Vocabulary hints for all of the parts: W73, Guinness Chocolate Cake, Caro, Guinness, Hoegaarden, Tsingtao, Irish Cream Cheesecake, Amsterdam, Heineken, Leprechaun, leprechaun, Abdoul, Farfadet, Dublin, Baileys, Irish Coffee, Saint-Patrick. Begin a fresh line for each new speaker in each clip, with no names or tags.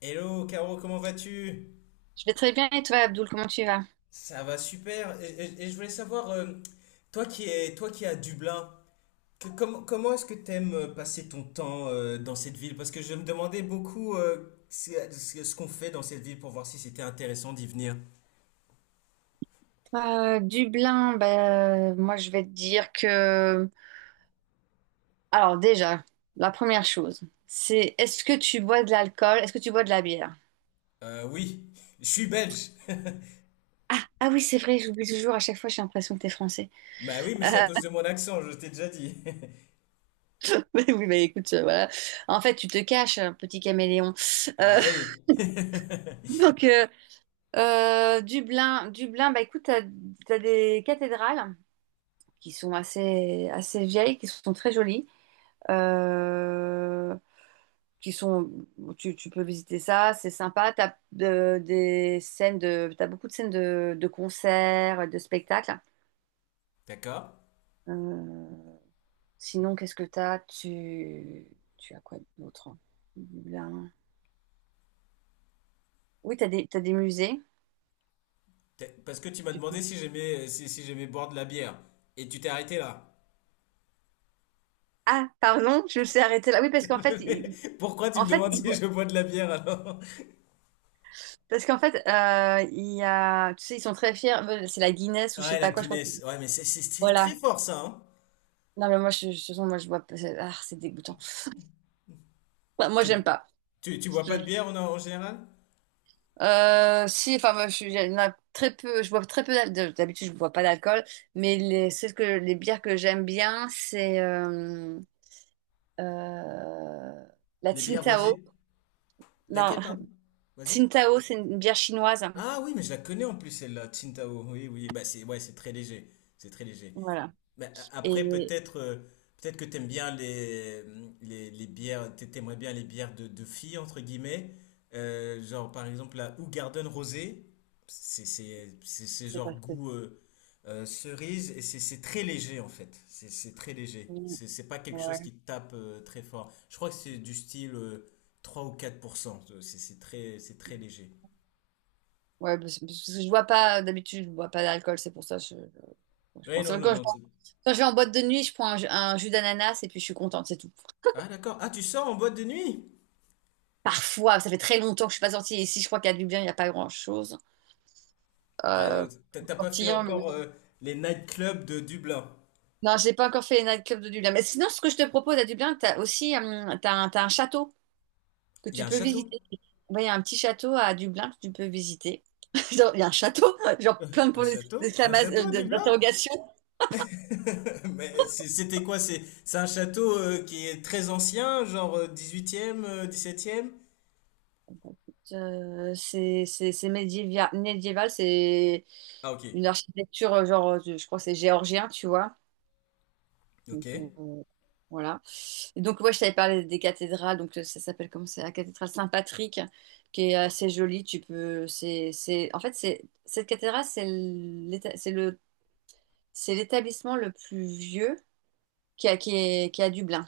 Hello Caro, comment vas-tu?
Je vais très bien et toi, Abdoul, comment tu vas?
Ça va super. Et je voulais savoir, toi qui es à Dublin, comment est-ce que t'aimes passer ton temps dans cette ville? Parce que je me demandais beaucoup ce qu'on fait dans cette ville pour voir si c'était intéressant d'y venir.
Dublin, bah, moi je vais te dire que... Alors déjà, la première chose, c'est est-ce que tu bois de l'alcool? Est-ce que tu bois de la bière?
Oui, je suis belge.
Ah, ah oui, c'est vrai, j'oublie toujours, à chaque fois j'ai l'impression que t'es français.
Bah oui, mais
Euh,
c'est à cause de mon accent, je t'ai déjà dit.
mais oui, bah écoute, voilà. En fait, tu te caches, petit caméléon. Euh,
Ah oui.
donc, Dublin, Dublin, bah écoute, t'as, t'as des cathédrales qui sont assez vieilles, qui sont très jolies. Euh, qui sont, tu peux visiter ça, c'est sympa. T'as des scènes t'as beaucoup de scènes de concerts, de spectacles.
D'accord.
Euh, sinon, qu'est-ce que t'as? Tu as quoi d'autre? Dublin. Oui, t'as des musées.
Parce que tu m'as
Tu
demandé
peux...
si j'aimais si j'aimais boire de la bière. Et tu t'es arrêté là.
Ah, pardon, je me suis arrêtée là. Oui,
Mais pourquoi tu me
en fait,
demandes
il-
si je bois de la bière alors?
parce qu'en fait, il y a, tu sais, ils sont très fiers. C'est la Guinness ou je sais
Ouais, la
pas quoi, je crois. Qu'ils...
Guinness. Ouais, mais c'est
Voilà.
très fort ça, hein?
Non, mais moi, de toute façon, moi, je vois, ah, c'est dégoûtant. Moi,
Tu,
j'aime pas.
tu bois pas de bière en général?
Si, enfin, il y en a très peu, je bois très peu d'habitude, je bois pas d'alcool, mais les bières que j'aime bien, c'est euh, la
Les bières
Tsingtao.
rosées?
Non,
Laquelle, pardon? Vas-y.
Tsingtao, c'est une bière chinoise.
Ah oui, mais je la connais en plus celle-là, Tsingtao. Oui, oui, bah c'est ouais, c'est très léger. C'est très léger.
Voilà.
Mais après,
Et
peut-être que t'aimes bien les bières, t'aimerais bien les bières de filles, entre guillemets. Genre, par exemple, la Hoegaarden Rosé. C'est
c'est pas
genre
que.
goût cerise et c'est très léger, en fait. C'est très léger.
Mm,
C'est pas quelque chose
ouais,
qui te tape très fort. Je crois que c'est du style 3 ou 4 %. C'est très léger.
parce que je bois pas, d'habitude, je bois pas d'alcool, c'est pour ça que je
Ouais,
pense à
non, non,
l'alcool. Je
non.
prends... Quand je vais en boîte de nuit, je prends un, ju- un jus d'ananas et puis je suis contente, c'est tout.
Ah, d'accord. Ah, tu sors en boîte de nuit?
Parfois, ça fait très longtemps que je suis pas sortie, et si je crois qu'à Dublin, il n'y a pas grand-chose
Ah,
euh, pour
t'as pas fait
sortir, mais
encore
bon.
les nightclubs de Dublin.
Non, j'ai pas encore fait les nightclubs de Dublin. Mais sinon, ce que je te propose à Dublin, t'as aussi t'as un château que
Il y
tu
a un
peux
château?
visiter. Ouais, il y a un petit château à Dublin que tu peux visiter. Genre, il y a un château,
Euh,
genre plein de
un
points
château? Un château à Dublin?
d'interrogation.
Mais c'était quoi? C'est un château qui est très ancien, genre 18e, 17e?
Médiéval, c'est
Ah, ok.
une architecture, je crois que c'est géorgien, tu vois.
Ok.
Donc, voilà. Et donc, ouais, je t'avais parlé des cathédrales. Donc, ça s'appelle comment, c'est la cathédrale Saint-Patrick, qui est assez jolie. Tu peux, c'est, en fait, c'est cette cathédrale, c'est l'établissement le plus vieux qui est à Dublin.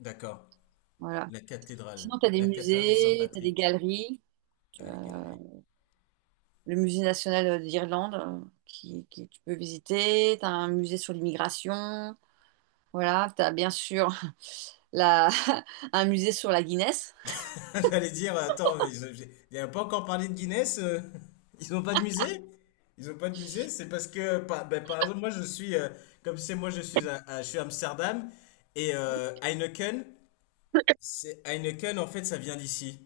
D'accord.
Voilà.
La cathédrale.
Sinon, tu as des
La cathédrale de
musées, tu as des
Saint-Patrick.
galeries. Tu
Ah, les
as
galeries.
le musée national d'Irlande qui tu peux visiter. Tu as un musée sur l'immigration. Voilà. Tu as bien sûr la, un musée sur la Guinness.
J'allais dire, attends, mais pas encore parlé de Guinness. Ils n'ont pas de musée? Ils n'ont pas de musée? C'est parce que, ben, par exemple, moi je suis, comme c'est moi je suis à, je suis à Amsterdam et Heineken, c'est Heineken en fait ça vient d'ici.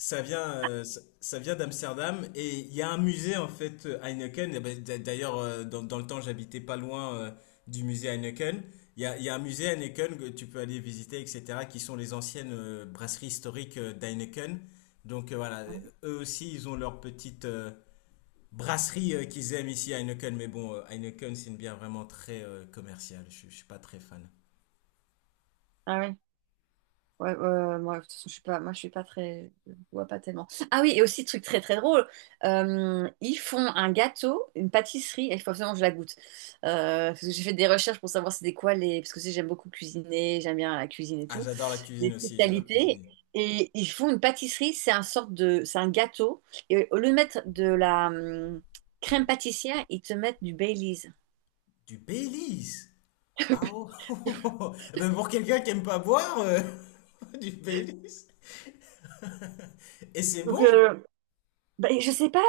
Ça vient, ça vient d'Amsterdam et il y a un musée en fait Heineken. Et ben, d'ailleurs, dans le temps, j'habitais pas loin du musée Heineken. Il y a un musée Heineken que tu peux aller visiter, etc., qui sont les anciennes brasseries historiques d'Heineken. Donc voilà, eux aussi, ils ont leur petite brasserie qu'ils aiment ici à Heineken. Mais bon, Heineken, c'est une bière vraiment très commerciale. Je suis pas très fan.
Ah oui. Ouais, ouais, ouais, moi, de toute façon, je suis pas très, je vois pas tellement. Ah oui, et aussi, truc très, très drôle, ils font un gâteau, une pâtisserie, et il faut absolument que je la goûte. Parce que j'ai fait des recherches pour savoir c'était quoi les, parce que aussi, j'aime beaucoup cuisiner, j'aime bien la cuisine et
Ah,
tout,
j'adore la cuisine
les
aussi, j'adore
spécialités.
cuisiner.
Et ils font une pâtisserie, c'est un gâteau, et au lieu de mettre de la crème pâtissière, ils te mettent du Baileys.
Du Baileys? Ah oh! Eh ben pour quelqu'un qui aime pas boire, du Baileys? Et c'est
Donc,
bon?
bah, je sais pas,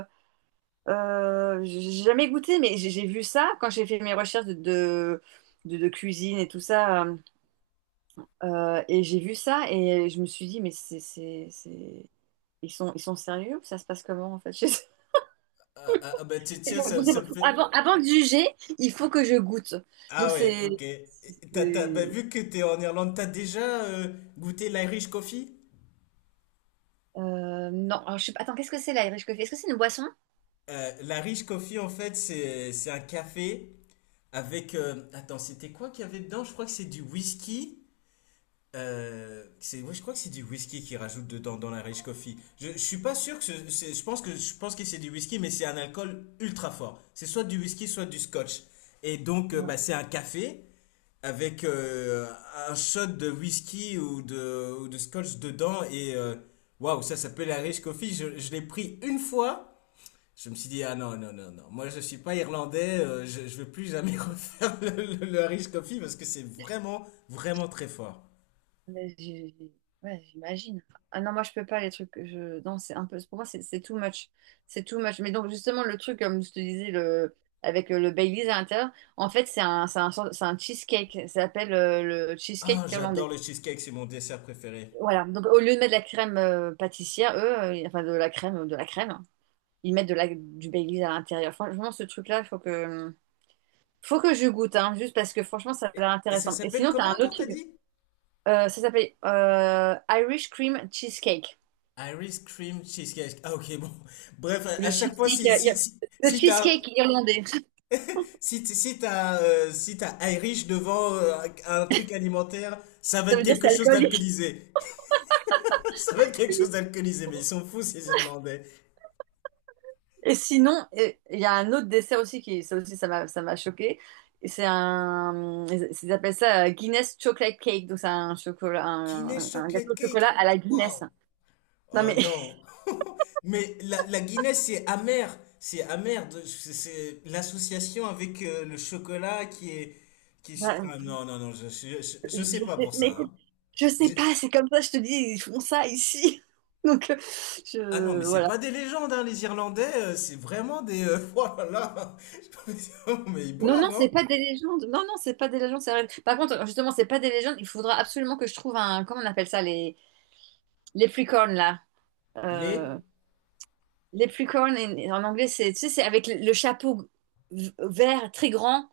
j'ai jamais goûté, mais j'ai vu ça quand j'ai fait mes recherches de cuisine et tout ça. Et j'ai vu ça et je me suis dit, c'est... ils sont, ils sont sérieux ou ça se passe comment en fait chez eux.
Ah, ah, ah, bah tiens,
C'est
ça
bon.
me fait.
Avant de juger, il faut que je goûte. Donc
Ah ouais,
c'est...
ok. Et bah,
c'est...
vu que t'es en Irlande, t'as déjà goûté l'Irish Coffee?
non, alors, je sais pas... Attends, qu'est-ce que c'est l'Irish Coffee? Est-ce que c'est une boisson?
l'Irish Coffee, en fait, c'est un café avec, attends, c'était quoi qu'il y avait dedans? Je crois que c'est du whisky. Ouais, je crois que c'est du whisky qu'ils rajoutent dedans dans la Rich Coffee. Je suis pas sûr que je pense que c'est du whisky, mais c'est un alcool ultra fort. C'est soit du whisky, soit du scotch. Et donc, bah, c'est un café avec un shot de whisky ou ou de scotch dedans. Et waouh, ça s'appelle la Rich Coffee. Je l'ai pris une fois. Je me suis dit, ah non, non, non, non. Moi, je suis pas irlandais. Je veux plus jamais refaire le Irish Coffee parce que c'est vraiment, vraiment très fort.
Mais j'ai- ouais, j'imagine. Ah non, moi je peux pas les trucs. Que je... Non, c'est un peu. Pour moi, c'est too much. C'est too much. Mais donc, justement, le truc, comme je te disais, le... avec le Baileys à l'intérieur, en fait, c'est un cheesecake. Ça s'appelle le
Ah,
cheesecake
j'adore
irlandais.
le cheesecake, c'est mon dessert préféré.
Voilà. Donc, au lieu de mettre de la crème pâtissière, eux, enfin de la crème, hein, ils mettent de la... du Baileys à l'intérieur. Franchement, ce truc-là, faut que je goûte, hein, juste parce que franchement, ça a
Et,
l'air
et ça
intéressant. Et
s'appelle
sinon, tu as
comment
un
encore,
autre
t'as
truc.
dit?
Ça s'appelle Irish Cream Cheesecake.
Irish cream cheesecake. Ah, ok, bon. Bref,
C'est
à
Le
chaque fois,
cheesecake, il le
si t'as,
cheesecake irlandais.
si t'as Irish devant un truc alimentaire, ça va
Ça
être
veut dire c'est
quelque chose
alcoolique.
d'alcoolisé. Ça va être quelque chose d'alcoolisé, mais ils sont fous, ces Irlandais.
Et sinon, il y a un autre dessert aussi qui, ça m'a choqué. Ils ils appellent ça Guinness Chocolate Cake, donc c'est un chocolat,
Guinness
un gâteau
chocolate
de
cake.
chocolat à la Guinness.
Waouh.
Non
Ah
mais,
non. Mais la Guinness, c'est amer. C'est amer. C'est l'association avec le chocolat qui est,
bah,
ah non, non, non, je
je
sais pas
sais,
pour
mais
ça,
écoute,
hein.
je sais
Je-
pas, c'est comme ça, je te dis, ils font ça ici. Donc,
Ah non, mais c'est
voilà.
pas des légendes, hein, les Irlandais. C'est vraiment des, oh là là. Mais ils
Non, non,
boivent,
c'est
hein?
pas des légendes. Non, non, c'est pas des légendes, c'est vrai. Par contre, justement, c'est pas des légendes. Il faudra absolument que je trouve un, comment on appelle ça, les Leprechaun, là.
Les...
Euh, Leprechaun, en en anglais, c'est, tu sais, c'est avec le chapeau vert très grand,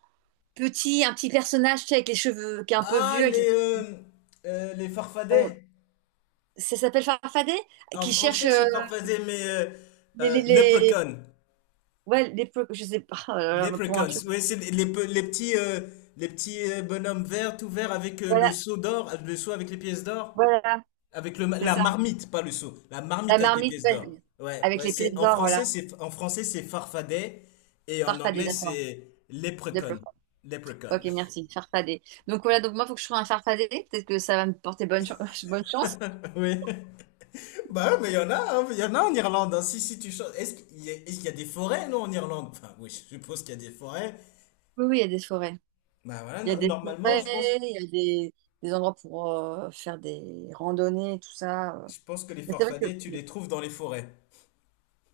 petit, un petit personnage, tu sais, avec les cheveux, qui est un peu
Ah,
vieux. Avec les...
les
cheveux- euh,
farfadets.
ça s'appelle Farfadet,
En
qui cherche
français, c'est farfadet, mais,
les, les, les-
leprechaun.
ouais, les... je sais pas, oh là là, pour un
Leprechauns,
truc.
ouais, c'est les les petits bonhommes verts, tout verts avec le
Voilà,
seau d'or, le seau avec les pièces d'or,
voilà,
avec
c'est
la
ça.
marmite, pas le seau, la
La
marmite avec les
marmite,
pièces
ouais,
d'or. Ouais,
avec
ouais,
les pièces
c'est en
d'or, voilà.
français, c'est farfadet et en
Farfadet,
anglais
d'accord.
c'est leprechaun,
Leprechaun.
leprechaun.
Ok, merci. Farfadet. Donc voilà, donc moi, il faut que je trouve un farfadet. Peut-être que ça va me porter bonne chance.
Oui. Bah ouais, mais il y en a, hein, il y en a en Irlande, hein. Si tu chantes, est-ce qu'il y a, est-ce qu'il y a des forêts non en Irlande? Enfin, oui, je suppose qu'il y a des forêts.
Oui, oui, il y a des forêts.
Bah voilà,
Il y a des
normalement,
forêts, il y a des endroits pour faire des randonnées, tout ça.
je pense que les
Mais c'est vrai que,
farfadets, tu
bon,
les trouves dans les forêts.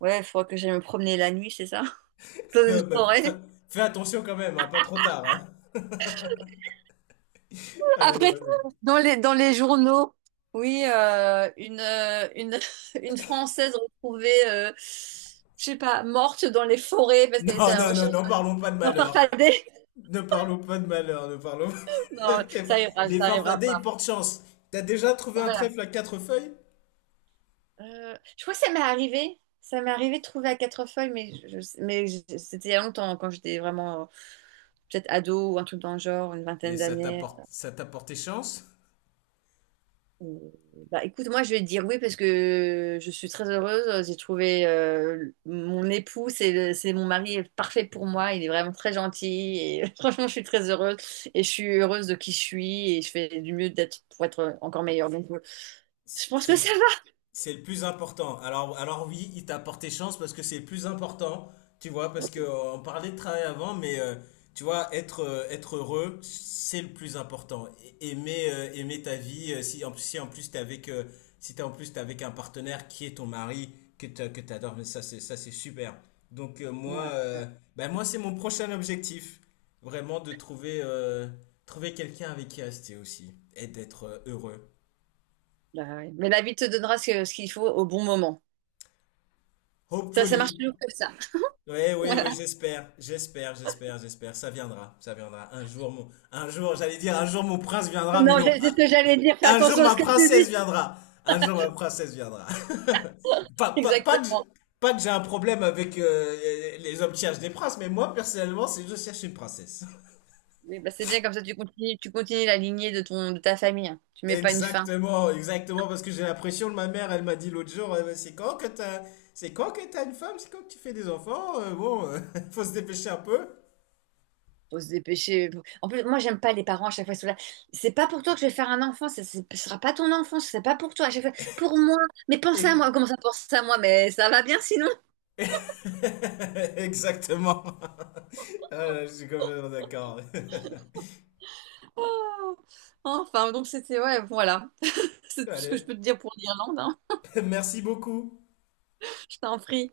ouais, il faudra que j'aille me promener la nuit, c'est ça? Dans une
Bah,
forêt.
fais attention quand même, hein, pas trop tard, hein. Ah,
Après,
non,
dans les journaux, oui, une Française retrouvée, je sais pas, morte dans les forêts parce qu'elle était
non,
à la
non, non,
recherche
non, parlons pas de
de
malheur.
farfadet.
Ne parlons pas de malheur, ne parlons pas
Non,
de malheur. Les
ça arrivera
farfadets, ils
pas.
portent chance. T'as déjà trouvé un
Voilà.
trèfle à quatre feuilles?
Je crois que ça m'est arrivé. Ça m'est arrivé de trouver à quatre feuilles, c'était il y a longtemps, quand j'étais vraiment peut-être ado ou un truc dans le genre, une vingtaine
Et ça
d'années.
t'apporte, ça t'a porté chance?
Euh, Bah, écoute, moi je vais te dire oui parce que je suis très heureuse. J'ai trouvé mon époux, c'est mon mari est parfait pour moi. Il est vraiment très gentil et franchement, je suis très heureuse et je suis heureuse de qui je suis et je fais du mieux d'être pour être encore meilleure. Donc, je pense que ça
C'est C'est le plus important. Alors, oui, il t'a porté chance parce que c'est le plus important, tu vois, parce
va.
que on parlait de travail avant, mais tu vois, être heureux, c'est le plus important. Aimer, aimer ta vie, si en plus t'es avec, si t'es en plus t'es avec un partenaire qui est ton mari, que t'adores, mais ça c'est super. Donc
Ouais,
moi,
ouais,
ben moi c'est mon prochain objectif, vraiment de trouver quelqu'un avec qui rester aussi et d'être heureux.
bah ouais. Mais la vie te donnera ce qu'il faut au bon moment. Ça marche
Hopefully.
toujours comme ça.
Oui, oui, oui,
Voilà.
j'espère, j'espère, j'espère, j'espère. Ça viendra, ça viendra. Un jour, j'allais dire, un jour mon prince viendra, mais
Non,
non.
c'est ce que
Un,
j'allais dire. Fais
un jour
attention à
ma
ce que tu
princesse
dis.
viendra. Un jour ma princesse viendra. Pas, pas, pas que, j-
Exactement.
pas que j'ai un problème avec les hommes qui cherchent des princes, mais moi, personnellement, c'est je cherche une princesse.
Mais bah, c'est bien comme ça, tu continues la lignée de ton, de ta famille, hein. Tu mets pas une fin.
Exactement, exactement, parce que j'ai l'impression que ma mère, elle m'a dit l'autre jour, c'est quand que t'as une femme, c'est quand que tu fais des enfants, faut se dépêcher un peu.
Faut se dépêcher. En plus, moi, j'aime pas les parents, à chaque fois ils sont là, c'est pas pour toi que je vais faire un enfant. Ce sera pas ton enfant. C'est pas pour toi. À chaque fois, pour moi. Mais pense à moi. Comment ça pense à moi? Mais ça va bien sinon.
Exactement. Ah, là, je suis complètement d'accord.
Oh. Enfin, donc c'était ouais, voilà. C'est tout ce que
Allez,
je peux te dire pour l'Irlande, hein.
merci beaucoup.
Je t'en prie.